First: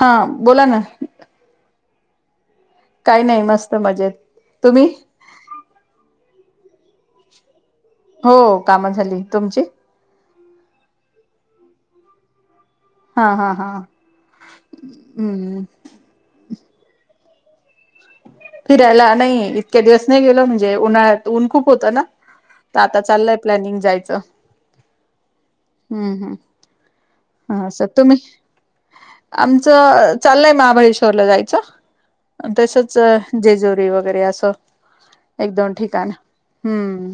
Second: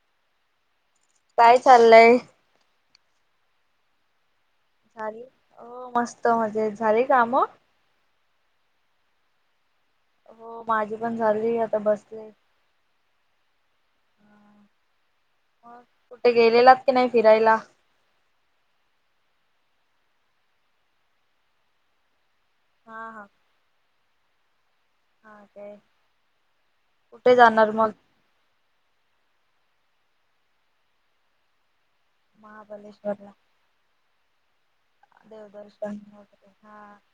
हा बोला ना काय चाललंय काही नाही मस्त मजेत तुम्ही झाली मस्त मजेत झाले काम हो काम झाली तुमची हो माझी पण झाली आता बसले हा हा हा हम मग कुठे गेलेलात की नाही फिरायला फिरायला नाही इतक्या दिवस नाही गेलो म्हणजे उन्हाळ्यात ऊन खूप होतं ना तर आता हा हा चाललय प्लॅनिंग जायचं हा काय हम्म हम्म कुठे हा जाणार स मग तुम्ही आमचं चाललय महाबळेश्वरला जायचं तसच महाबलेश्वरला जेजुरी वगैरे असं एक दोन देवदर्शन ठिकाण वगैरे हा हम्म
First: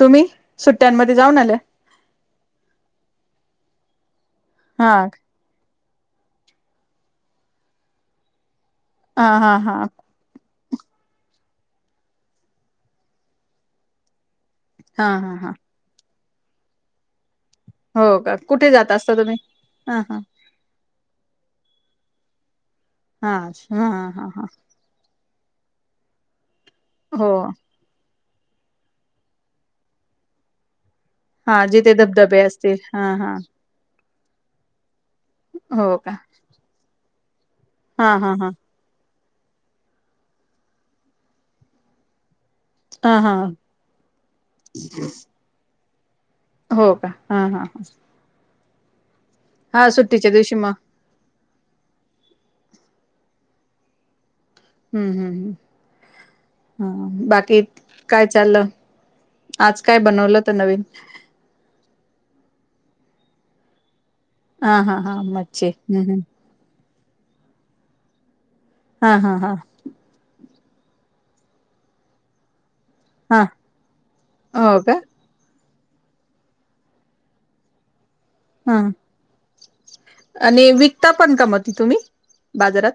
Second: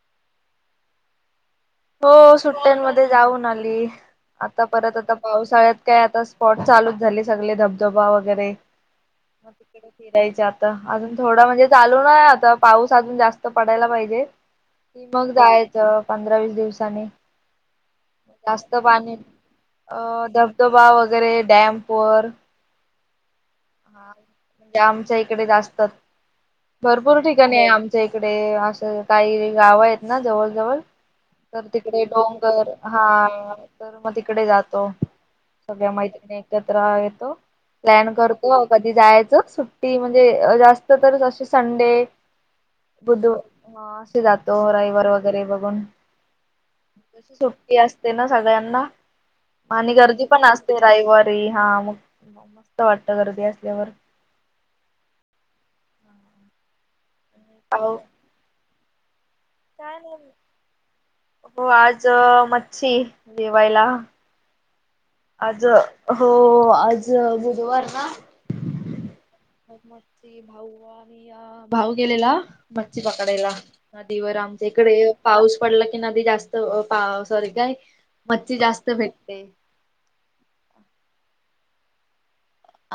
तुम्ही सुट्ट्यांमध्ये जाऊन आले हो सुट्ट्यांमध्ये जाऊन आली आता हा परत आता पावसाळ्यात काय आता स्पॉर्ट चालूच झाले सगळे धबधबा वगैरे हा मग हा हा तिकडे य आता अजून थोडा म्हणजे चालू ना आता पाऊस अजून जास्त पडायला पाहिजे. हा मग हा हा जायचं पंधरा वीस दिवसाांनी. हो का कुठे जास्त जात असता पाणी तुम्ही हा हा अ धबधबा वगैरे डॅमवर. हा. हा म्हणजे आमच्या इकडे जास्त भरपूर हो ठिकाणी आहे आम. इकडे असं काही गाव आहेत ना जवळ जवळ. हा तर जिथे तिकडे धबधबे डोंगर असतील हा. तर मग तिकडे जातो सगळ्या हो का मैञिणी एकत्र येतो हा प्लॅन हा करतो. हा कधी जायचं सुट्टी म्हणजे जास्त तर अशी संडे. बुध हा असे जातो रविवार वगैरे बघून. हो का हा हा सुट्टी असते ना सगळ्यांना. हा आणि गर्दी सुट्टीच्या पण दिवशी मग असते रविवारी हा मग मस्त वाटत गर्दी असल्यावर. हम्म हम् हम् ह बाकी पाऊ काय चाललं. आज काय बनवलंतं नवीन. हो आज मच्छी जेवायला. हा हा हा. आज मच्छी हम्म हम्म हो आज बुधवार ना. हा हा हा. भाऊ गेलेला. मच्छी हा पकडायला नदीवर आमच्या हो का इकडे. पाऊस पडला की नदी जास्त पाव सॉरी काय मच्छी हा जास्त भेटते. आणि विकता पण का मघ ती तुम्ही.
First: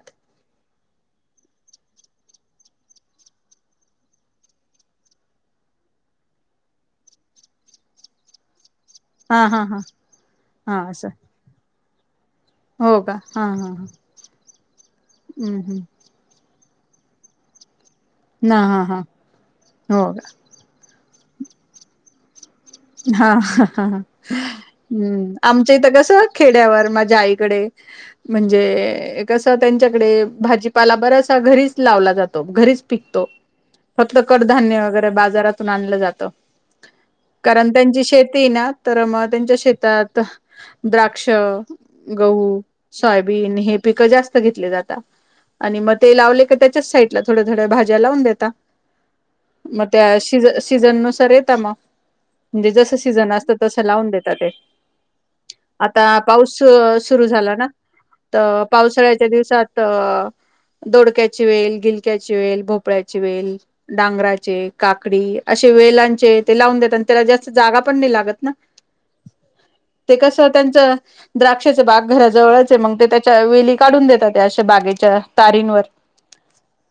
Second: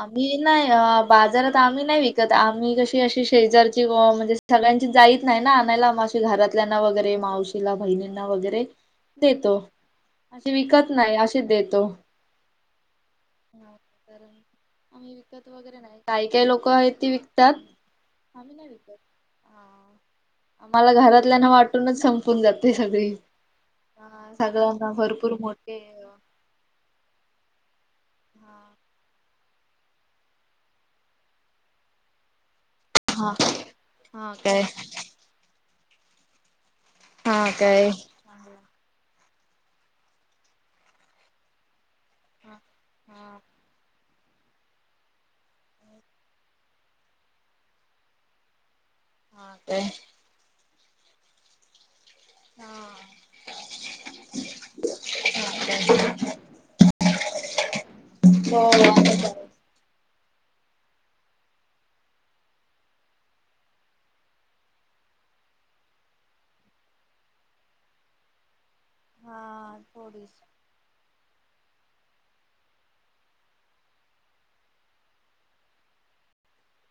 आ मी नाही बाजारात आम्ही नाही विकत आम्ही कशी अशी शेजारची क म्हणजे सगळ्यांची जात नाही ना आणायला मग घरातल्याना वगैरे मावशीला बहिणींना वगैरे हा देतो हा हा अशी हा विकत असं नाही अशीच देतो हो का हा हा ह आम्ही विकत वगैरे नाही काही काही लोक आहेत ते विकतात आम्ही ना नाही ह हा विकत हा हा होय आम्हाला घरातल्या ना वाटूनच संपून जात हा सगळ्यांना हम्म भरपूर आमच्या मोठे इथ अ, कस खेड्यावर माझ्या आईकडे हा म्हणजे कसं त्यांच्याकडे भाजीपाला बरासा घरीच लावला जातो घरीच पिकतो हा फक्त हा काय कडधान्य वगैरे बाजारातून आणलं जातं हा कारण काय त्यांची शेती ना तर मग त्यांच्या शेतात द्राक्ष हा गहू हा सोयाबीन हे पिकं जास्त पिकले जात आणि मग ते लावले क त्याच्याच साईड ला थोड्या थोड्या भाज्या लावून देता. हा म काय त्या सीज सीझन नुसार येत, मग म्हणजे, हा. जसं सीझन असतं तसं लावून देतात ते. आता पाऊस सुरु झाला ना. अ हो. पावसाळ्याच्या दिवसात अ दोडक्याची वेल, गिलक्याची वेल, भोपळ्याची वेल,, डांगराचे काकडी असे वेलांचे ते लावून देत त्याला जास्त जागा पण नाही लागत ना हा ते थोडीच कस त्यांच द्राक्षाचे बाग घराजवळच आहे मग ते त्याच्या वेली काढून देतात त्या अशा बागेच्या तारींवर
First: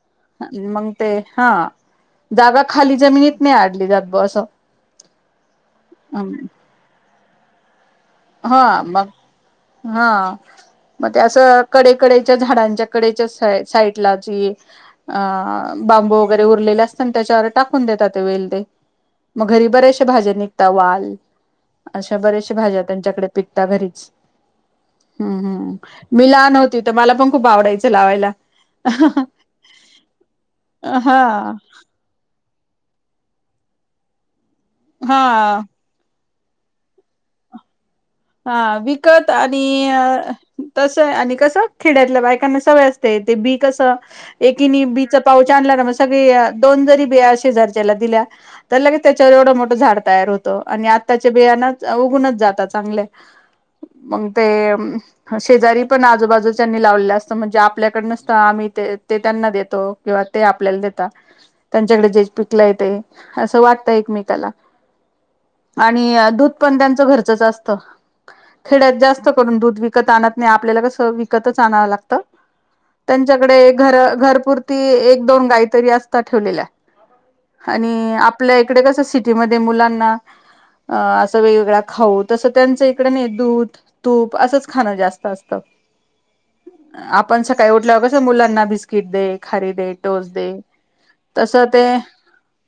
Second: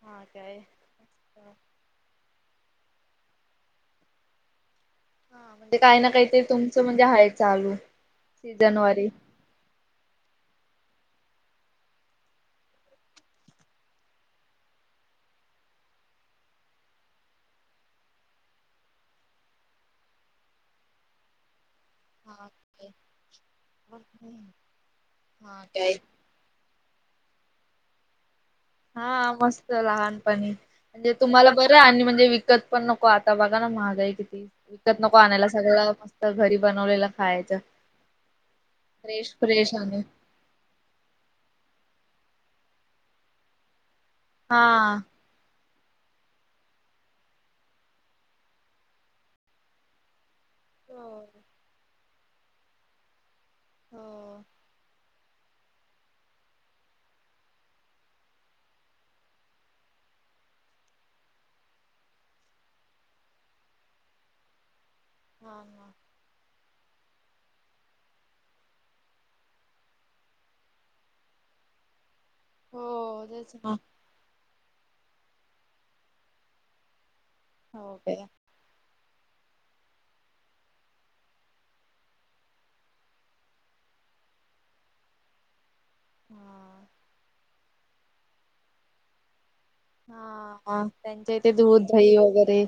हा काय? मग ते, हा जागा खाली जमिनीत नाही अडली जात ब असं हा म्हणजे काही ना काही तरी तुमचं म्हणजे हाय चालू हा सीझन वारी. मग हा मग ते, असं कडेकडेच्या झाडांच्या कडेच्या साईडला जी अ बांबू वगैरे उरलेले असतना त्याच्यावर टाकून देतात ते वेल ते- मग घरी बरेचशे भाज्या निघता वाल अशा हा बरेचशे भाज्या काय त्यांच्याकडे पिकता घरीच हम्म् हा हम्म काय मी लाहान हो ते तिथं मला पण खूप आडायचं लावायला. हा मस्त लहानपणी म्हणजे तुम्हाला हा ब आणि म्हणजे विकत पण नको आता बघा ना महागाई किती, विकत नको आणायला हा सगळं म घरी बनवलेलं खायचं हा, विकत फ्रेश फ्रेश आणि तसं आहे आणि कसं खेड्यातल्या बायकांना सवय असते ते बी कसं एकिनी हा. बीच पाऊच आणला ना मग सगळी दोन जरी बीया शेजारच्याला दिल्या- तर लगेच त्याच्यावर एवढं मोठं झाड तयार होतं आणि हो आत्ताच्या बियाना उगुनच जातात चांगल्या मंग हो ते शेजारी पण आजूबाजूच्यांनी लावलेलं असतं, म्हणजे आपल्याकड नसतं आम्ही ते ते त्यांना देतो किंवा ते आपल्याला देतात त्यांच्याकडे जे पिकलंय ते असं वाटतं एकमेकाला हा ना आणि दूध पण त्यांचं घरचच असतं खेड्यात जास्त करून दूध विकत आणत नाही आपल्याला कसं विकतच आणावं लागतं हो तेच त्यांच्याकडे ना घरं घरपुरती एक-दोन गायी तरी असतात ठेवलेल्या. हो आणि काय आप ल्या इकडे कसं सिटीमध्ये मुलांना असं वेगवेगळा खाऊ तसं त्यांचं इ कडे नाही दूध, तूप असंच खाणं जास्त असतं. हा. आपण सकाळी उठल्यावर कसं मुलांना बिस्किट दे, खारी दे. टोस्ट दे. हा त्यांच्या इथे तसं दूध, ते दही वगैरे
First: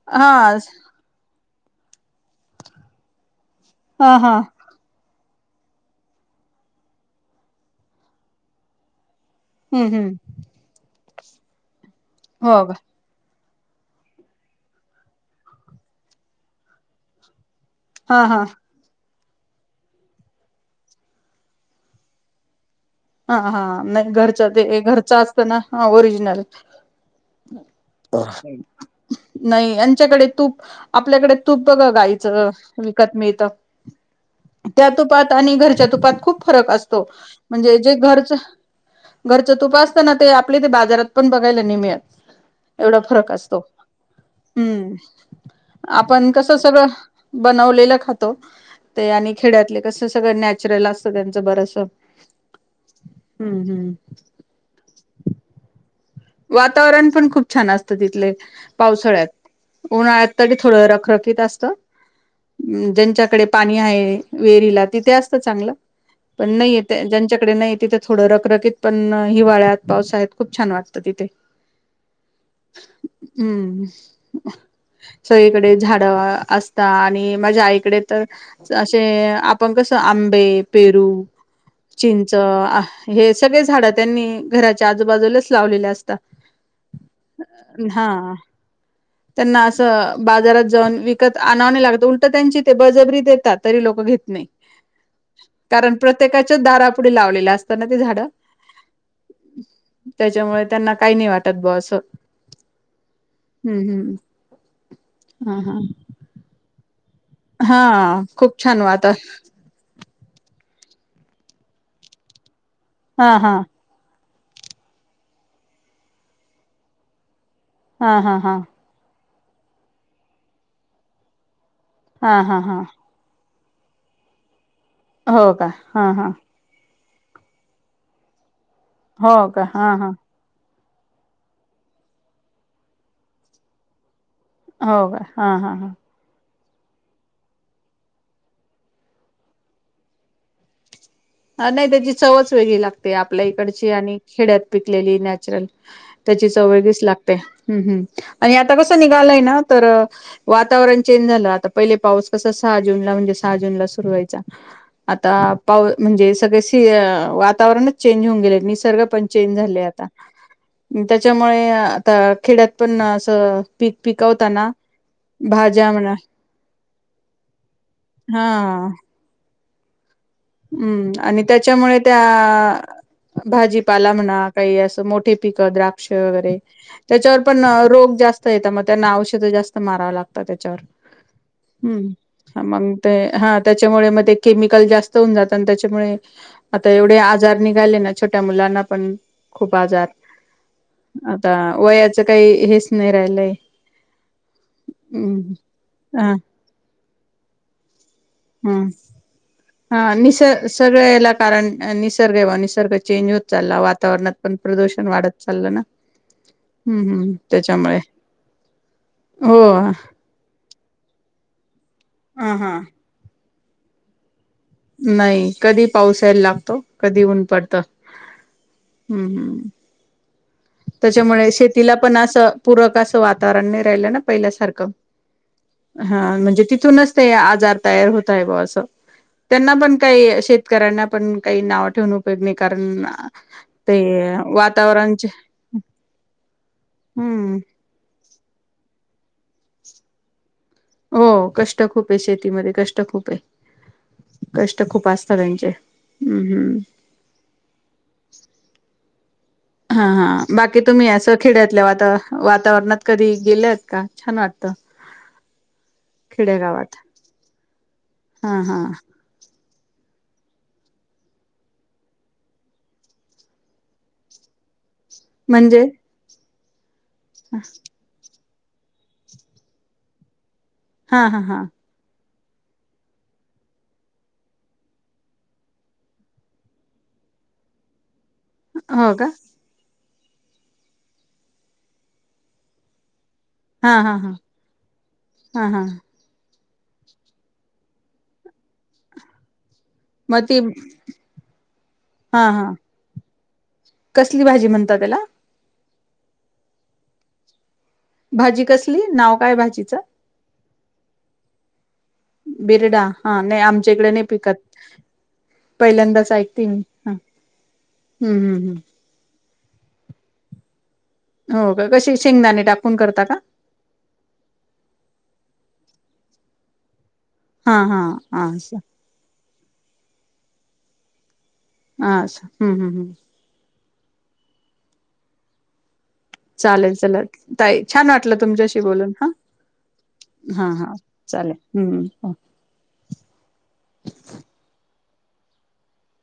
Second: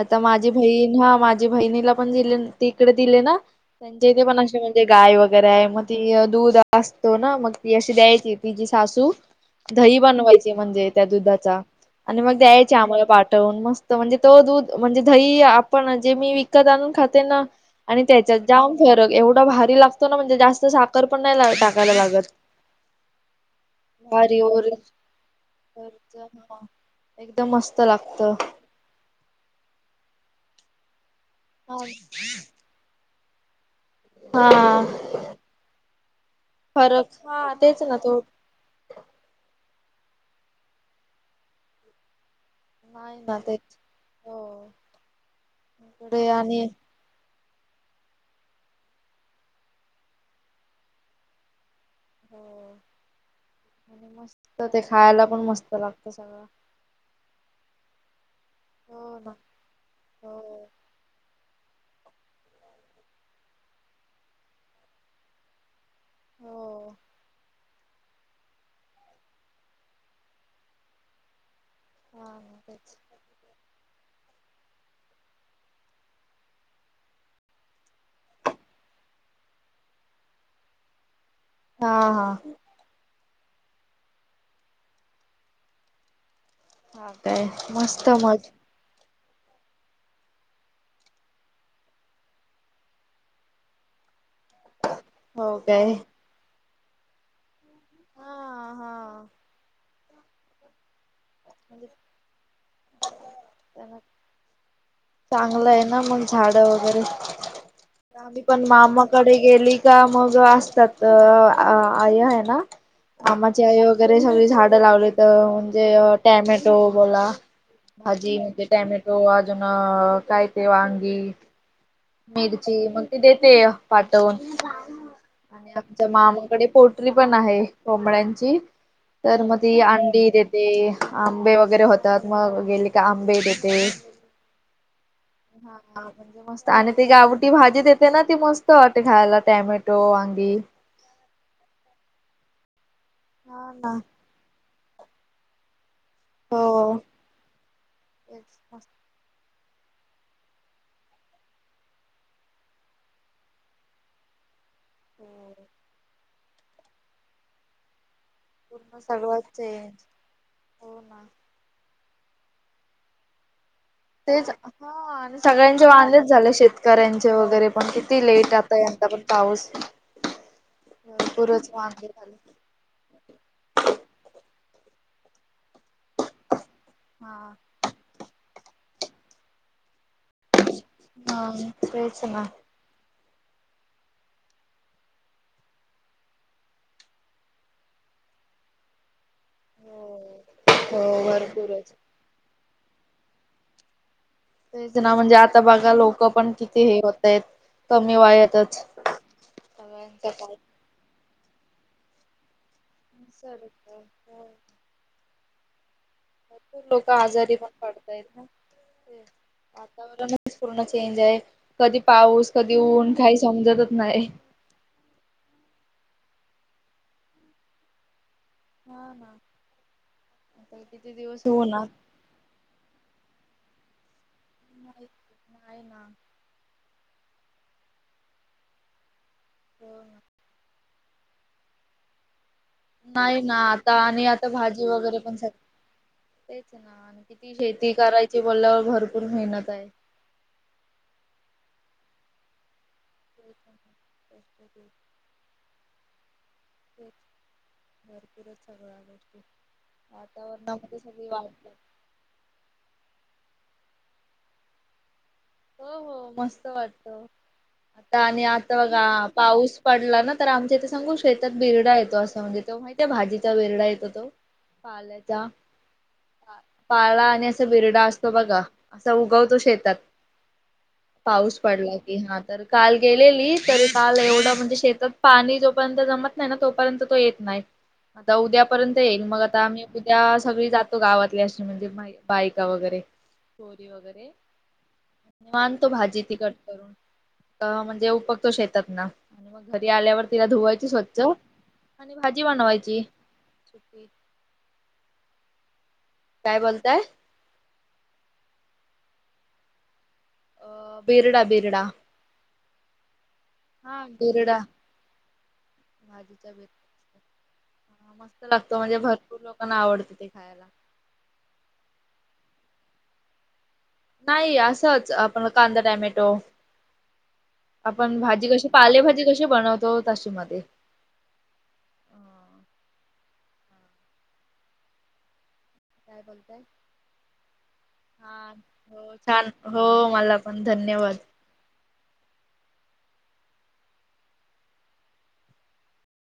आता हा माझी बहिण हा मा झी बहिणीला पण दिले तिकडे दिले ना त्यांच्या हा इथे हा पण अशे गाय वगैरे आहे मग ती दूध असतो ना मग ती अशी द्यायची तिझी सासू हम्म दही हम्म बनवायची म्हणजे त्या दुधाचा आणि मग हो का द्यायचे आम्हाला पाठ वून मस्त म्हणजे तो दूध म्हणजे दही आपण जे मी विकत आणून खाते ना आणि हा हा त्याच्यात जाम फरक एवढा भारी लागतो ना म्हणजे जास्त साखर पण नाही टाकायला लागत. हा हा नाही भारी घरच्या ते ओरिच घरचं असतं ना ओरि जिनल. एकदम मस्त लागत नाही यांच्याकडे तूप आपल्याकडे तूप हा बघा गाईचं विकत मिळतं. हा त्या तुपात आणि घरच्या तुपात खूप फरक असतो हा म्हणजे तेच ना तो घरचे तुप असतं ना ते आपल्या इथे बाजारात पण बघायला नाही मिळत. एवढा नाही फरक ना असतो तेच हो हम्म इकडे आपण कसं आणि सगळं बनवलेलं खातो ते आणि खेड्यातले कसं सगळं नॅचरल असत त्यांचं बरचसं. हो. हम्म हम्म. तर ते खायला पण मस्त लागत सगळं. वातावरण पण खूप छान असतं तिथले. हो पावसळ्यात, ना हो उन्हाळ्यात तरी थोडं रखरखीत असतं. ज्यांच्याकडे पाणी आहे विहिरीला तिथे असतं चांगलं. पण नाही हो येत ज्यांच्याकडे नाही हे तिथं थोडं रखरखीत पण हिवाळ्यात पावसाळ्यात खूप छान वा टत तिथे. हा हा तेच. हम्म सगळीकडं झाडं असता आणि माझ्या आईकडे तरं असे आपण कसं आंबे, पेरू हा हा चिंच हे सगळे झाडं त्यांनी घराच्या आजूबाजूलाच लावलेलं असता. हा काय मस्त मग त्यांना असं बाजारात जाऊन विकत आणाव नाही लागत उलटं त्यांची ते बळजबरी देतात तरी लोक घेत नाही. [inaudible] काय कारण प्रत्येकाच्या दारापुढे लावलेल्या असताना ते झाडं. हा हा त्याच्यामुळे त्यांना काही नाही वाट टत बुवा म्हणजे असं हम्म त्यांना हम्म हा हा. झाड वगैरे हा आम्ही खूप पण छान वातार मामाकडे गेली त्या मग असतात आई हाय ना हा हा मामाची आई घरी सगळी झाडं लावलीत म्हणजे टॅमॅटो बोला हा भाजी हा हा म्हणजे टॅमॅटो अजून काय ते वांगी हा हा मिरची हा मग ते देते पाठवून हो का आणि आमच्या हा हा मामाकडे पोट री पण आहे कोंबड्यांची हो तर मग का ती हा हा अंडी दे ते आंबे वगैरें होतांत मंग गेले कां आंबे देते हो कां हां हां मस्तं आणि ती गावंटी भाजी देते नां ती मस्तं वाटते खांयला टॅमॅटो वांगी नाहीं त्यांची चवच वेगळी लागते आपल्या हा इकडची ना आणि खेड्यांत पिकलेली नॅचरल त्यांची हो चवं वेगळीचं लागते हम्मं हम्मं आणि तेच आंता मस्त कसं निघालंय नां तरं वातांवरण चेंज झालं आंता पहिले पाऊस कसां सहा जूंनला म्हणजे सहा जूंनला सुरूं व्हायचां आंता पूर्ण पाव म्हणजे सगळेशी वातांवरणच चेंज होऊंन गेले निसर्ग पणं सगळं चेयन झाले चेंज आंता हो ना त्यांच्यामुळे आंता खेड्यांत पणं असं पीक तेचं पिकवताना हां हां सगळ्यांचे भाज्या म्हणा वांदेच झाले शेतकऱ्यांचे वगैरें पणं किती लेट आंता हा यंदा पणं पाऊस हं हम्मं आणि त्यांच्यामुळे त्यां भाजीपाला म्हणां कांहीं असं मोठे पिकतं राखं औषध वगैरें त्यांच्यावर हा पणं रोग जास्तं येतांत मंग त्यांना औषध जास्तं मारावं लागतं त्यांच्यावर हा हम्मं तेच ना मंग ते हां त्यांच्यामुळे मंग केमिकल जास्तं होऊंन जातांत आणि त्यांच्यामुळे आंता एवढे आजांर निघाले नां छोट्यां मुलांना पणं खूंप आजांर हो हो आंता भरपूरच वयाचं कांहीं हेचं नाहीं राहिलं तेचं नां म्हणजे आंता बघां लोकं हा पणं किती हे होतायंत कमी वयांत हम्मं हां निसर्ग सगळं यांला कारणं निसर्ग आहे बघां निसर्गय चेंज होतं चाललां वातांवरणांत काय पणं प्रदूंषण वाढतं चाललं नां लोकं आजांरी पणं पडतायेत नां हो हा वातांवरण पूर्ण चेंज आहे कधीं पाऊस कधीं हा. ऊंन कांहीं समजतंच नाहीं नाहीं कधीं पाऊस यांयला लागतो कधीं ऊंन पडतं हा हम्मं ना हम्मं आता किती दिवस त्यांच्यामुळे होणार. शेतीलां पणं असं पूंरक असं वातांवरण नाहीं राहिलं नां पहिल्यांसारखं नाही नाही असं ना हां म्हणजे तिथूंनच ते आजांर तयांर होतंय बघां असं त्यांना पणं हो ना. कांहीं शेतकऱ्यांना पणं कांहीं नांव ठेवूंन कारणं नाही ना ते वातांवरणचे तेचं नां आणि किती शेती करायची बोलल्यांवर भरंपूर मेहनत आहे. हो कंष्ट खूंप आहे शेतीमध्यें कंष्ट खूंप आहे कंष्ट खूंप असतं करायचे हम्मं हम्मं [unintelligible] हा [inaudible] हा [unintelligible] वातांवरणात कधीं गेल्यां आहेतं कां छांन वाटतं हो हो मस्तं खेडेगावात वाटतं आंता आणि हा हा आंता बघां पाऊस पाऊस पडलां नां तरं आमच्या इथे सांगू शेतांत बिरडा येतो असं म्हणजे तो माहित आहे भाजीचा बिरडा येतो तो पालतं म्हणजे पालां आणि असां बिरडां असतो बघां असां उगवतो शेतांत हा हा पाऊस हा पडलाय हां तरं कांल गेलेली तरं कांल एवढं म्हणजे शेतांत पाणी जोपर्यंत जमां नाहीं नां तोपर्यंत तो येतं नाहीं आंता उद्यांपर्यंत हो येईल का मंग आंता आम्हीं उद्यां सगळी जातो गावांतली अशी म्हणजे बायकां वगैरें पोरी हा हा वगैरे हा हा हा मानतो भाजी तिखटं करुंण म्हणजे उपकतो शेतांत नां आणि मंग घरी आल्यांवर मग तिला ती धुवांयची स्वंच्छ आणि भाजी बनवांयची कुठली भाजी म्हणता त्याला? काय बोलताय? भाजी कसली, नाव काय भाजीचं? अ बिरडा, बिरडा. बिरडा. हा नाही. हा आमच्याकडे नाही बिरडा पिकत, पहिल्यांदाच भाजीचा ऐकते मी. हा बिरडा मस्त लागतो. म्हणजे, भरपूर लोकांना आवडत ते खायला. हो का, कशी शेंगदाणे टाकून करता का? नाही असंच, आपण कांदा, टोमॅटो. हा हा आपण हा भाजी कशी, असं पालेभाजी कशी बनवतो. तशी मध्ये असं हम्म, हम्म, हं काय बोलला चालेल चला ताई, छान वाटलं तुमच्याशी बोलून हो हा, छान हो मला पण हा, हा धन्यवाद चालेल. हम् ह